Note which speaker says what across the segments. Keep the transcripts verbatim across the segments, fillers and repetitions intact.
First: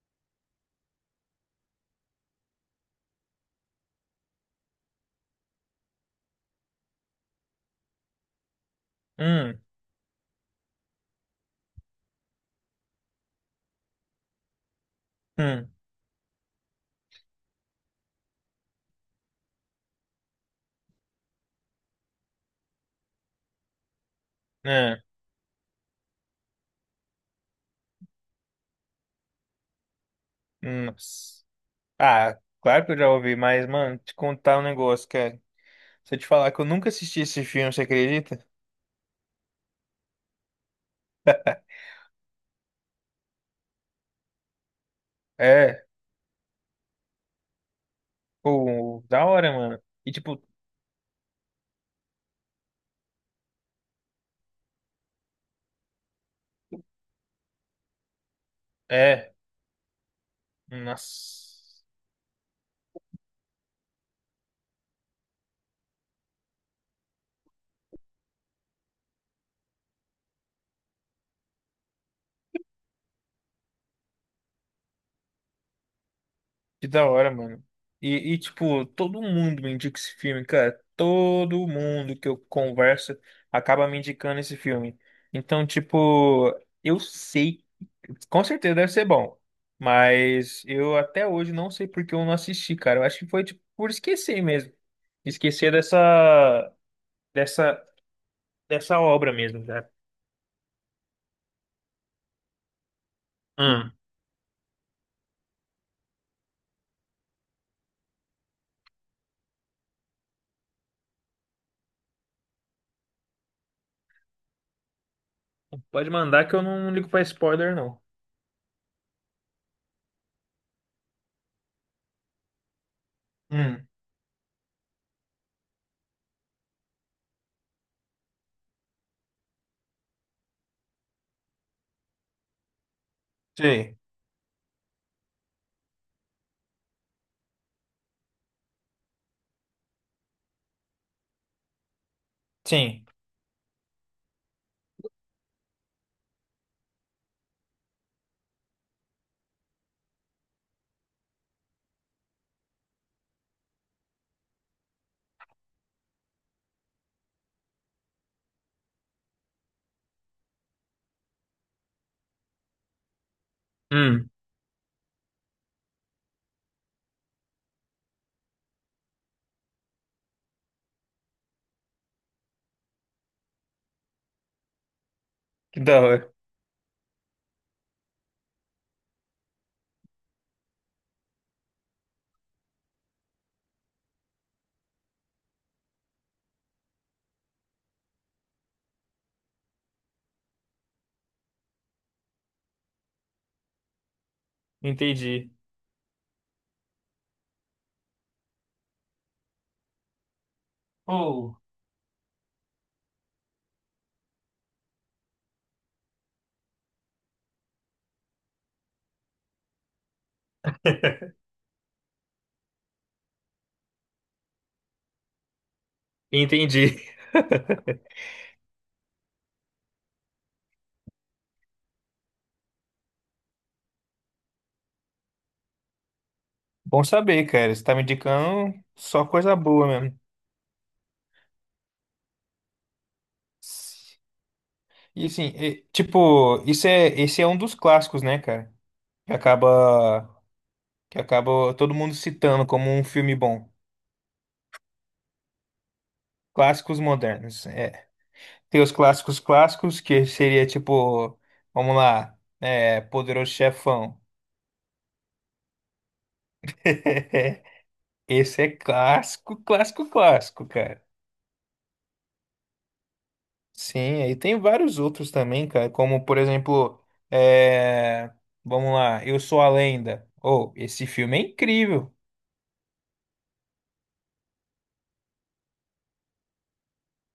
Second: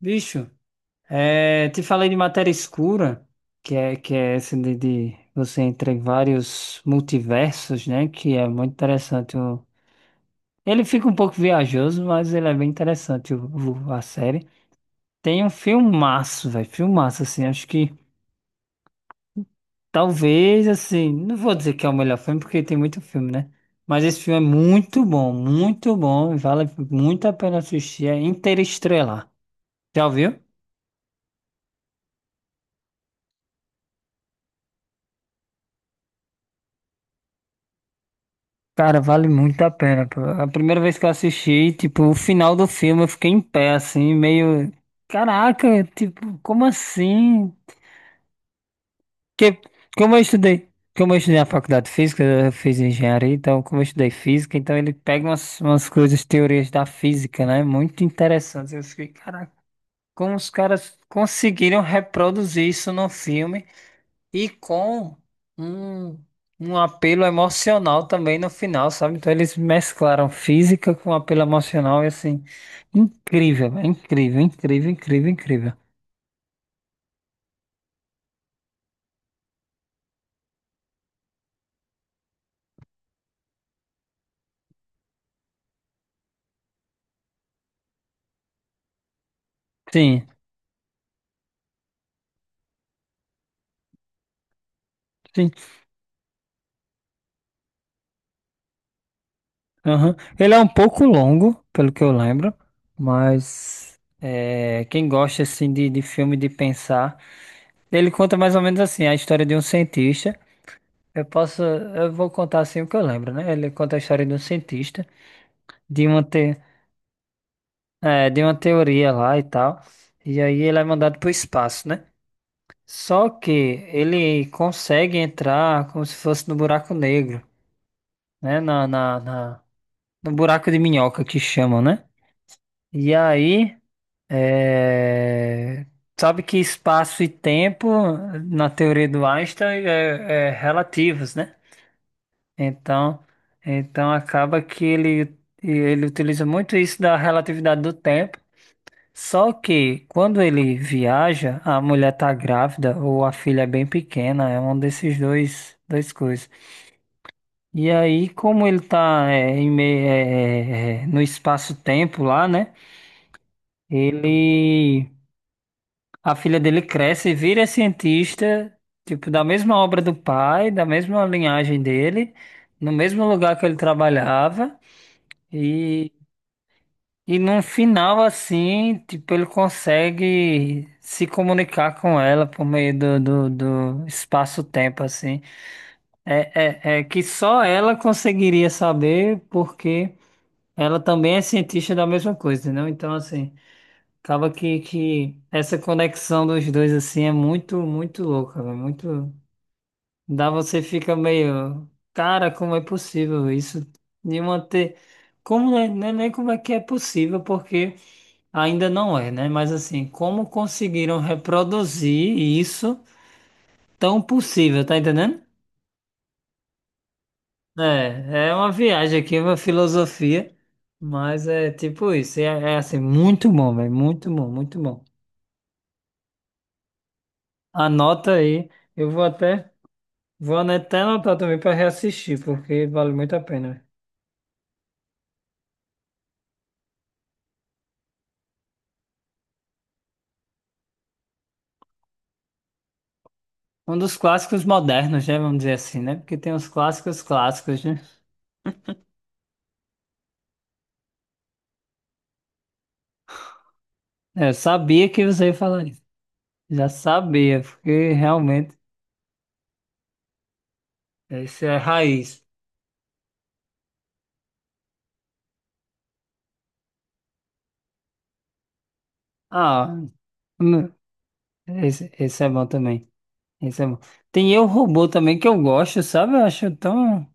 Speaker 1: Bicho, é, te falei de matéria escura, que é, que é essa de, de você entrar em vários multiversos, né? Que é muito interessante.
Speaker 2: Hum,
Speaker 1: o- Ele fica um pouco viajoso, mas ele é bem interessante, o, o- a série. Tem um
Speaker 2: hum,
Speaker 1: filmaço, velho. Filmaço, assim. Acho que talvez, assim. Não vou dizer que é o melhor filme, porque tem muito filme, né? Mas esse filme é
Speaker 2: é,
Speaker 1: muito bom, muito bom. e vale muito a pena assistir. É Interestrelar. Já ouviu?
Speaker 2: nossa. Ah, claro que eu já ouvi, mas, mano, te contar um negócio, cara. Se eu te falar que eu nunca assisti esse filme, você acredita?
Speaker 1: Cara, vale muito a pena, pô. A primeira vez que eu assisti, tipo, o final do filme eu fiquei em pé, assim, meio. Caraca,
Speaker 2: É,
Speaker 1: tipo, como assim?
Speaker 2: pô, da hora,
Speaker 1: Que,
Speaker 2: mano. E,
Speaker 1: Como eu
Speaker 2: tipo,
Speaker 1: estudei. Como eu estudei na faculdade de física, eu fiz engenharia, então, como eu estudei física, então ele pega umas, umas coisas, teorias da física, né? Muito interessantes. Eu fiquei,
Speaker 2: é,
Speaker 1: caraca, como os caras conseguiram
Speaker 2: nossa,
Speaker 1: reproduzir isso no filme? E com um, um apelo emocional também no final, sabe? Então eles mesclaram física com apelo emocional e assim, incrível, é incrível, incrível, incrível, incrível.
Speaker 2: que da hora, mano. E, e, tipo, todo mundo me indica esse filme, cara. Todo mundo que eu converso acaba me indicando esse filme. Então, tipo, eu sei. Com certeza deve ser bom.
Speaker 1: Sim,
Speaker 2: Mas eu até hoje não sei por que eu não assisti, cara. Eu acho que foi tipo, por esquecer mesmo.
Speaker 1: sim.
Speaker 2: Esquecer dessa, dessa, dessa obra mesmo, cara.
Speaker 1: Aham. Ele é um pouco longo, pelo que eu lembro,
Speaker 2: Hum.
Speaker 1: mas é, quem gosta assim de, de filme de pensar, ele conta mais ou menos assim a história de um cientista. Eu posso, eu vou contar assim o que eu lembro, né? Ele conta a história de um cientista, de
Speaker 2: Pode
Speaker 1: uma
Speaker 2: mandar que
Speaker 1: te...
Speaker 2: eu não ligo pra spoiler, não.
Speaker 1: É, de uma teoria lá e tal. E aí ele é mandado para o espaço, né? Só que
Speaker 2: Hum,
Speaker 1: ele consegue entrar como se fosse no buraco negro, né? Na, na, na- no buraco de minhoca que chamam, né? E aí,
Speaker 2: sei.
Speaker 1: é, sabe que espaço e tempo, na teoria do Einstein, é, é relativos, né?
Speaker 2: Sim.
Speaker 1: Então, então acaba que ele, ele utiliza muito isso da relatividade do tempo. Só que quando ele viaja, a mulher tá grávida ou a filha é bem pequena, é um desses dois, dois coisas. E aí, como ele tá é, em meio, é, é, é, no espaço-tempo lá, né?
Speaker 2: Hum.
Speaker 1: Ele, a filha dele cresce e vira cientista, tipo, da mesma obra do pai, da mesma linhagem dele, no mesmo lugar que ele trabalhava.
Speaker 2: Que da hora.
Speaker 1: E num final assim, tipo, ele consegue se comunicar com ela por meio do, do, do espaço-tempo, assim. É, é, é que só ela conseguiria saber, porque ela também é cientista da mesma coisa, não? Então, assim, acaba que, que
Speaker 2: Entendi.
Speaker 1: essa conexão dos dois, assim, é muito, muito louca, velho. Muito. Dá você fica
Speaker 2: Oh.
Speaker 1: meio. Cara, como é possível isso? De manter. Como não é, não é nem como é que é possível, porque. Ainda não é, né? Mas assim, como conseguiram reproduzir isso tão possível, tá entendendo?
Speaker 2: Entendi.
Speaker 1: É, é uma viagem aqui, é uma filosofia, mas é tipo isso, é, é assim, muito bom, velho, muito bom, muito bom.
Speaker 2: Bom saber, cara. Você tá me
Speaker 1: Anota aí,
Speaker 2: indicando
Speaker 1: eu vou
Speaker 2: só coisa
Speaker 1: até,
Speaker 2: boa mesmo.
Speaker 1: vou até anotar também para reassistir, porque vale muito a pena, velho.
Speaker 2: E assim, e, tipo, isso é, esse é um dos clássicos, né, cara? Que acaba que acaba todo mundo citando como um filme bom.
Speaker 1: Um dos clássicos modernos, né? Vamos dizer assim, né? Porque tem os
Speaker 2: Clássicos
Speaker 1: clássicos
Speaker 2: modernos.
Speaker 1: clássicos, né?
Speaker 2: É. Tem os clássicos clássicos, que seria tipo, vamos lá, é, Poderoso Chefão.
Speaker 1: É, eu sabia que você ia falar isso. Já sabia, porque
Speaker 2: Esse é
Speaker 1: realmente
Speaker 2: clássico, clássico, clássico, cara.
Speaker 1: isso é raiz.
Speaker 2: Sim, aí tem vários outros também, cara, como por exemplo, é, vamos lá, Eu Sou a
Speaker 1: Ah,
Speaker 2: Lenda. Oh,
Speaker 1: hum,
Speaker 2: esse filme é
Speaker 1: esse,
Speaker 2: incrível.
Speaker 1: esse é bom também. Esse é bom. Tem Eu, Robô também que eu gosto, sabe? Eu acho tão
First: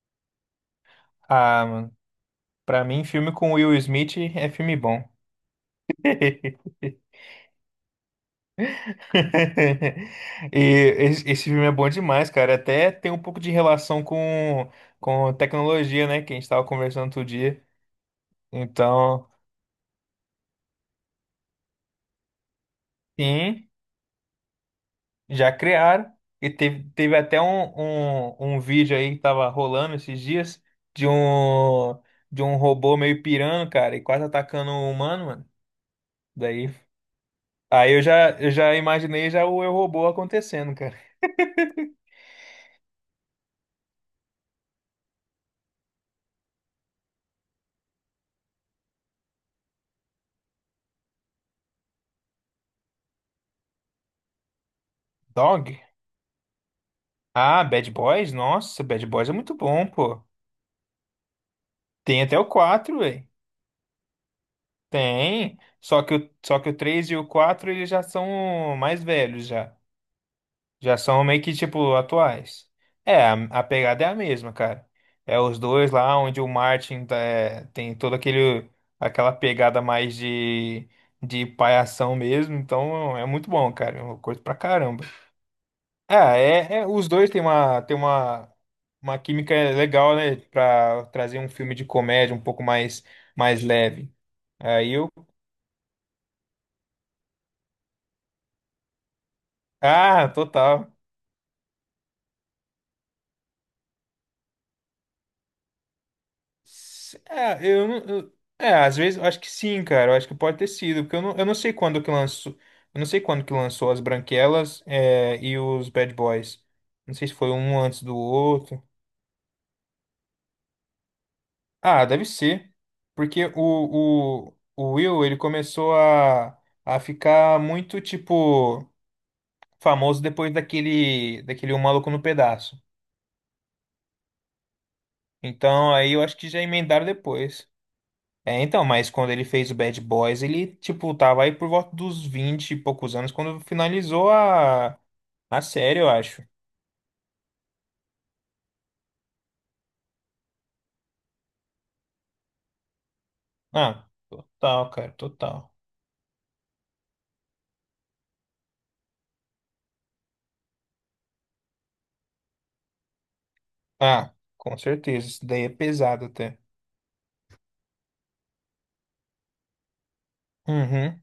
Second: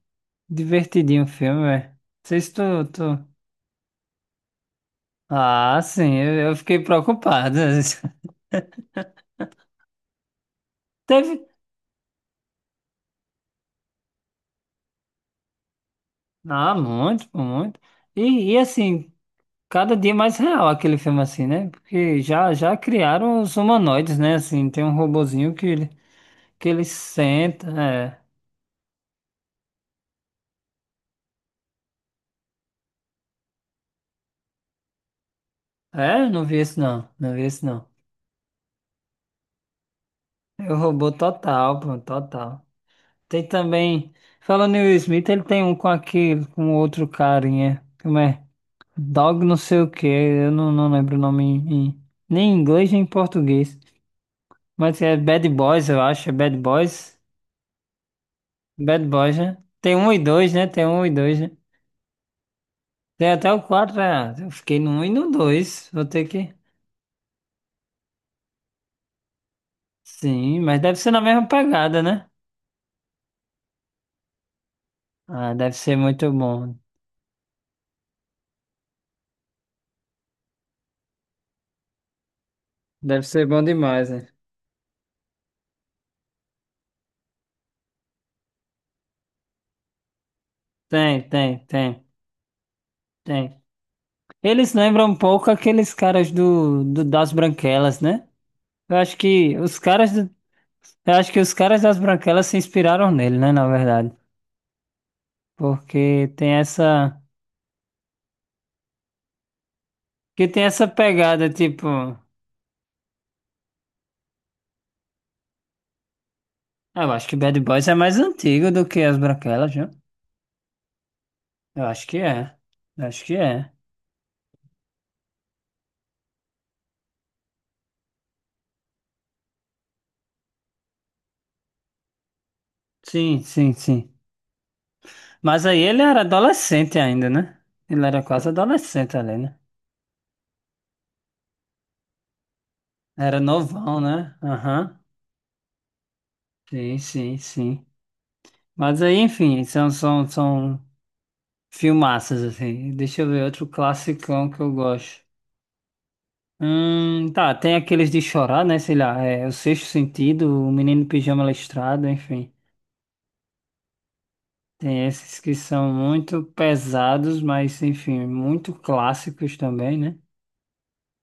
Speaker 1: divertidinho o filme,
Speaker 2: Ah,
Speaker 1: velho. Não
Speaker 2: mano,
Speaker 1: sei se tu,
Speaker 2: pra mim,
Speaker 1: tu...
Speaker 2: filme com Will Smith é filme bom.
Speaker 1: Ah, sim, eu, eu fiquei preocupado.
Speaker 2: E esse, esse
Speaker 1: Teve...
Speaker 2: filme é bom demais, cara. Até tem um pouco de relação com, com tecnologia, né? Que a gente tava
Speaker 1: Ah,
Speaker 2: conversando outro
Speaker 1: muito, pô,
Speaker 2: dia.
Speaker 1: muito. E, e assim,
Speaker 2: Então,
Speaker 1: cada dia mais real aquele filme assim, né? Porque já, já criaram os
Speaker 2: sim,
Speaker 1: humanoides, né? Assim, tem um
Speaker 2: já
Speaker 1: robozinho que ele,
Speaker 2: criaram. E
Speaker 1: que ele
Speaker 2: teve, teve até
Speaker 1: senta,
Speaker 2: um,
Speaker 1: é.
Speaker 2: um, um vídeo aí que tava rolando esses dias de um, de um robô meio pirando, cara, e quase atacando um humano, mano.
Speaker 1: É, não vi
Speaker 2: Daí,
Speaker 1: esse não, não vi esse não.
Speaker 2: aí eu já, eu já imaginei já o Eu Robô acontecendo,
Speaker 1: Eu
Speaker 2: cara.
Speaker 1: robô total, pô, total. Tem também. Falando em Will Smith, ele tem um com aquele, com outro carinha. Como é? Dog não sei o que. Eu não, não lembro o nome em, em- nem em inglês nem em português. Mas é Bad
Speaker 2: Dog?
Speaker 1: Boys, eu acho. É Bad Boys.
Speaker 2: Ah, Bad Boys? Nossa,
Speaker 1: Bad
Speaker 2: Bad Boys é
Speaker 1: Boys,
Speaker 2: muito
Speaker 1: né?
Speaker 2: bom,
Speaker 1: Tem um e
Speaker 2: pô.
Speaker 1: dois, né? Tem um e dois, né?
Speaker 2: Tem até o quatro, velho.
Speaker 1: Tem até o quatro. Ah, eu fiquei no um e no
Speaker 2: Tem.
Speaker 1: dois.
Speaker 2: Só
Speaker 1: Vou
Speaker 2: que
Speaker 1: ter
Speaker 2: o,
Speaker 1: que.
Speaker 2: só que o três e o quatro eles já são mais velhos já.
Speaker 1: Sim, mas deve
Speaker 2: Já
Speaker 1: ser na
Speaker 2: são meio
Speaker 1: mesma
Speaker 2: que tipo
Speaker 1: pegada, né?
Speaker 2: atuais. É, a, a pegada é a mesma, cara. É
Speaker 1: Ah,
Speaker 2: os
Speaker 1: deve
Speaker 2: dois
Speaker 1: ser
Speaker 2: lá
Speaker 1: muito
Speaker 2: onde o
Speaker 1: bom.
Speaker 2: Martin tá- é, tem toda aquele aquela pegada mais de de palhação mesmo, então
Speaker 1: Deve
Speaker 2: é
Speaker 1: ser
Speaker 2: muito
Speaker 1: bom
Speaker 2: bom, cara.
Speaker 1: demais,
Speaker 2: Eu
Speaker 1: né?
Speaker 2: curto pra caramba. Ah, é, é- os dois têm uma, têm uma, uma química legal, né? Pra
Speaker 1: Tem,
Speaker 2: trazer um
Speaker 1: tem,
Speaker 2: filme de
Speaker 1: tem.
Speaker 2: comédia um pouco mais,
Speaker 1: tem.
Speaker 2: mais leve.
Speaker 1: Eles
Speaker 2: Aí
Speaker 1: lembram
Speaker 2: eu.
Speaker 1: um pouco aqueles caras do, do- das Branquelas, né? Eu acho que os caras
Speaker 2: Ah,
Speaker 1: do-
Speaker 2: total.
Speaker 1: eu acho que os caras das Branquelas se inspiraram nele, né, na verdade. Porque tem
Speaker 2: S-
Speaker 1: essa
Speaker 2: É, eu, não- eu- é, às vezes eu acho que sim, cara. Eu acho que
Speaker 1: que
Speaker 2: pode
Speaker 1: tem
Speaker 2: ter
Speaker 1: essa
Speaker 2: sido, porque eu não, eu
Speaker 1: pegada
Speaker 2: não sei
Speaker 1: tipo,
Speaker 2: quando que lançou. Eu não sei quando que lançou as Branquelas, é, e os Bad Boys.
Speaker 1: ah, eu
Speaker 2: Não
Speaker 1: acho
Speaker 2: sei se
Speaker 1: que
Speaker 2: foi
Speaker 1: Bad
Speaker 2: um
Speaker 1: Boys é
Speaker 2: antes do
Speaker 1: mais antigo
Speaker 2: outro.
Speaker 1: do que as Branquelas, viu? Eu
Speaker 2: Ah,
Speaker 1: acho que
Speaker 2: deve
Speaker 1: é.
Speaker 2: ser.
Speaker 1: Eu acho que
Speaker 2: Porque
Speaker 1: é.
Speaker 2: o, o, o Will, ele começou a, a ficar muito, tipo, famoso depois daquele, daquele Um Maluco no Pedaço.
Speaker 1: Sim, sim, sim. Mas aí
Speaker 2: Então,
Speaker 1: ele
Speaker 2: aí
Speaker 1: era
Speaker 2: eu acho que já
Speaker 1: adolescente
Speaker 2: emendaram
Speaker 1: ainda, né?
Speaker 2: depois.
Speaker 1: Ele era quase
Speaker 2: É, então, mas
Speaker 1: adolescente
Speaker 2: quando
Speaker 1: ali,
Speaker 2: ele
Speaker 1: né?
Speaker 2: fez o Bad Boys, ele, tipo, tava aí por volta dos vinte e poucos anos,
Speaker 1: Era
Speaker 2: quando
Speaker 1: novão,
Speaker 2: finalizou
Speaker 1: né? Aham.
Speaker 2: a, a série, eu acho.
Speaker 1: Sim, sim, sim. Mas aí, enfim, são, são, são filmaças, assim. Deixa eu ver outro
Speaker 2: Ah,
Speaker 1: classicão que eu
Speaker 2: total, cara,
Speaker 1: gosto.
Speaker 2: total.
Speaker 1: Hum, tá, tem aqueles de chorar, né? Sei lá, é O Sexto Sentido, O Menino Pijama Listrado, enfim.
Speaker 2: Ah, com
Speaker 1: Tem
Speaker 2: certeza.
Speaker 1: esses
Speaker 2: Isso
Speaker 1: que
Speaker 2: daí é
Speaker 1: são
Speaker 2: pesado
Speaker 1: muito
Speaker 2: até.
Speaker 1: pesados, mas, enfim, muito clássicos também, né?
Speaker 2: Uhum.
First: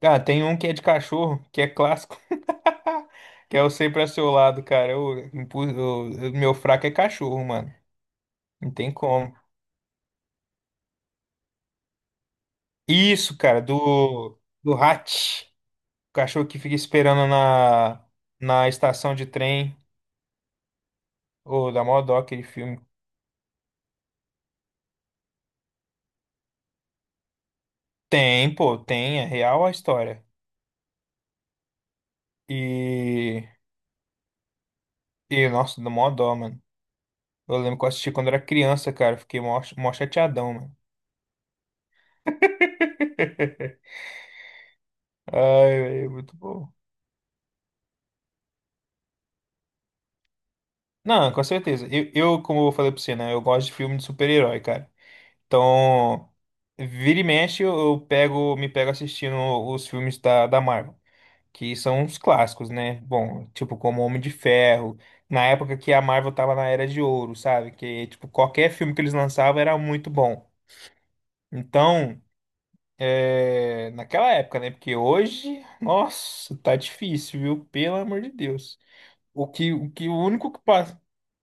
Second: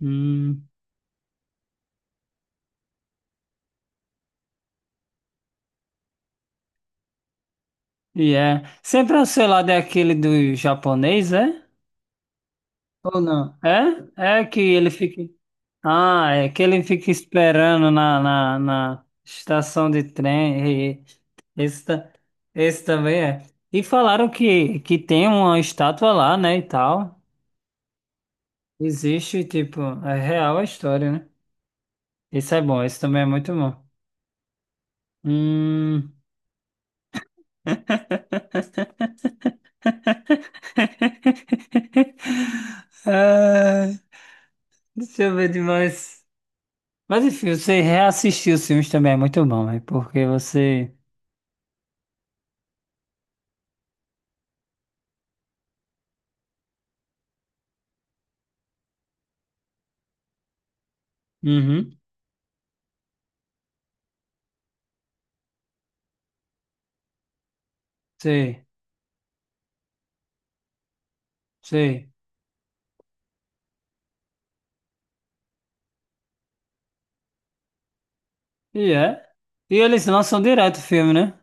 Speaker 2: Cara, tem um que
Speaker 1: Hum,
Speaker 2: é de cachorro, que é clássico. Que é o sempre ao seu lado, cara. Eu, eu- meu fraco é cachorro, mano.
Speaker 1: e é.
Speaker 2: Não tem
Speaker 1: Sempre,
Speaker 2: como.
Speaker 1: sei lá, daquele do japonês, é? Ou
Speaker 2: Isso,
Speaker 1: não?
Speaker 2: cara, do,
Speaker 1: É? É que
Speaker 2: do
Speaker 1: ele fica.
Speaker 2: Hatch. O
Speaker 1: Ah,
Speaker 2: cachorro
Speaker 1: é
Speaker 2: que
Speaker 1: que
Speaker 2: fica
Speaker 1: ele fica
Speaker 2: esperando
Speaker 1: esperando
Speaker 2: na,
Speaker 1: na, na,
Speaker 2: na
Speaker 1: na
Speaker 2: estação de trem.
Speaker 1: estação de trem. e-
Speaker 2: Ô, da dá
Speaker 1: Esse,
Speaker 2: mó
Speaker 1: ta-
Speaker 2: dó aquele filme.
Speaker 1: esse também é. E falaram que, que tem uma estátua lá, né, e tal.
Speaker 2: Tem, pô, tem. É
Speaker 1: Existe,
Speaker 2: real a
Speaker 1: tipo, é
Speaker 2: história.
Speaker 1: real a história, né? Isso é bom, isso também é
Speaker 2: E,
Speaker 1: muito bom.
Speaker 2: e nossa, dá mó
Speaker 1: Hum...
Speaker 2: dó, mano. Eu lembro que eu assisti quando era criança, cara. Fiquei mó, mó chateadão, mano.
Speaker 1: Ah, deixa eu ver
Speaker 2: Ai, é
Speaker 1: demais.
Speaker 2: muito bom.
Speaker 1: Mas enfim, você reassistir os filmes também é muito bom, é porque você...
Speaker 2: Não, com certeza. Eu, eu, como eu falei pra você, né? Eu gosto de filme de super-herói, cara. Então, vira e mexe, eu, eu pego, me pego assistindo os filmes da, da Marvel, que
Speaker 1: Uhum,
Speaker 2: são os clássicos, né? Bom, tipo, como Homem de Ferro, na época que a Marvel tava na Era de Ouro, sabe? Que, tipo,
Speaker 1: sei,
Speaker 2: qualquer filme que eles lançavam era muito bom.
Speaker 1: sei.
Speaker 2: Então, é, naquela época, né? Porque hoje, nossa, tá difícil, viu? Pelo amor de Deus.
Speaker 1: E é.
Speaker 2: O que,
Speaker 1: E
Speaker 2: o
Speaker 1: eles
Speaker 2: que, o
Speaker 1: lançam
Speaker 2: único que
Speaker 1: direto o
Speaker 2: passa.
Speaker 1: filme, né?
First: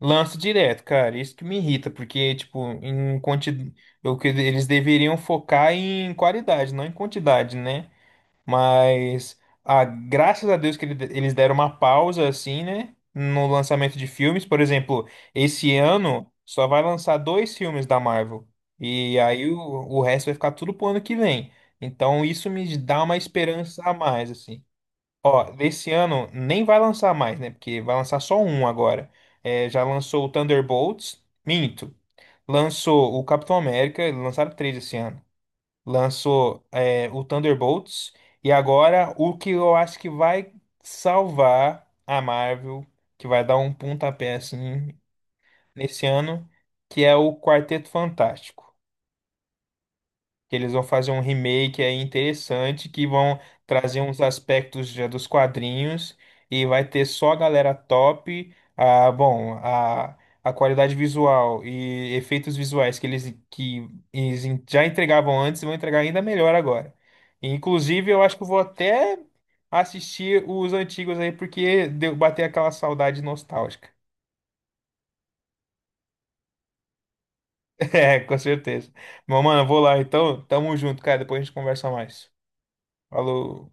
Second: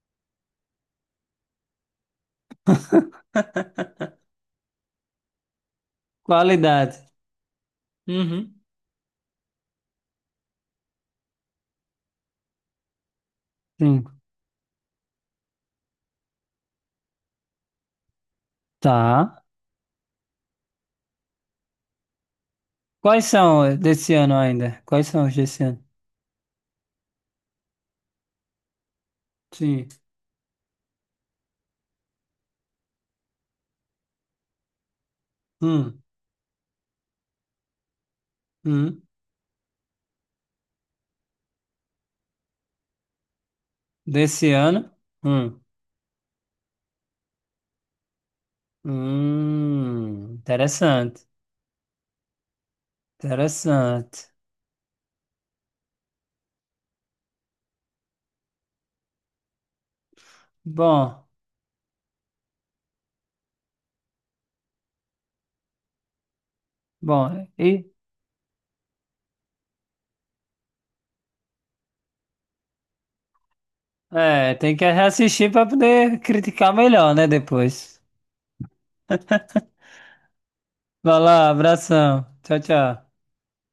Speaker 2: Lança direto, cara. Isso que me irrita, porque, tipo, em quantidade. O que eles deveriam focar em qualidade, não em
Speaker 1: Qualidade.
Speaker 2: quantidade, né?
Speaker 1: Uhum.
Speaker 2: Mas, ah, graças a Deus que ele- eles deram uma pausa, assim, né? No lançamento
Speaker 1: Sim.
Speaker 2: de filmes. Por exemplo, esse ano só vai lançar dois filmes da Marvel. E
Speaker 1: Tá.
Speaker 2: aí o, o resto vai ficar tudo pro ano que vem. Então, isso me dá uma
Speaker 1: Quais são
Speaker 2: esperança a
Speaker 1: desse
Speaker 2: mais,
Speaker 1: ano
Speaker 2: assim.
Speaker 1: ainda? Quais são os
Speaker 2: Ó,
Speaker 1: desse ano?
Speaker 2: desse ano nem vai lançar mais, né? Porque vai lançar só um agora. É, já
Speaker 1: Sim.
Speaker 2: lançou o Thunderbolts, minto. Lançou o Capitão América, lançaram três esse ano.
Speaker 1: Hum.
Speaker 2: Lançou, é, o Thunderbolts. E
Speaker 1: Hum.
Speaker 2: agora o que eu acho que vai salvar a Marvel, que vai dar um pontapé
Speaker 1: Desse ano?
Speaker 2: assim
Speaker 1: Hum.
Speaker 2: nesse ano, que é o Quarteto Fantástico
Speaker 1: Hum.
Speaker 2: que eles vão fazer um
Speaker 1: Interessante.
Speaker 2: remake aí interessante que vão trazer uns
Speaker 1: Interessante.
Speaker 2: aspectos já dos quadrinhos e vai ter só a galera top, a, bom, a, a qualidade
Speaker 1: Bom.
Speaker 2: visual e efeitos visuais que eles que eles en- já entregavam antes e vão entregar ainda melhor agora.
Speaker 1: Bom.
Speaker 2: E,
Speaker 1: E
Speaker 2: Inclusive, eu acho que eu vou até assistir os antigos aí porque deu bater aquela saudade nostálgica.
Speaker 1: é, tem que reassistir para poder criticar melhor, né? Depois.
Speaker 2: É, com certeza. Mas, mano, eu vou lá então. Tamo junto,
Speaker 1: Vai
Speaker 2: cara. Depois a
Speaker 1: lá,
Speaker 2: gente conversa
Speaker 1: abração.
Speaker 2: mais.
Speaker 1: Tchau, tchau.
Speaker 2: Falou.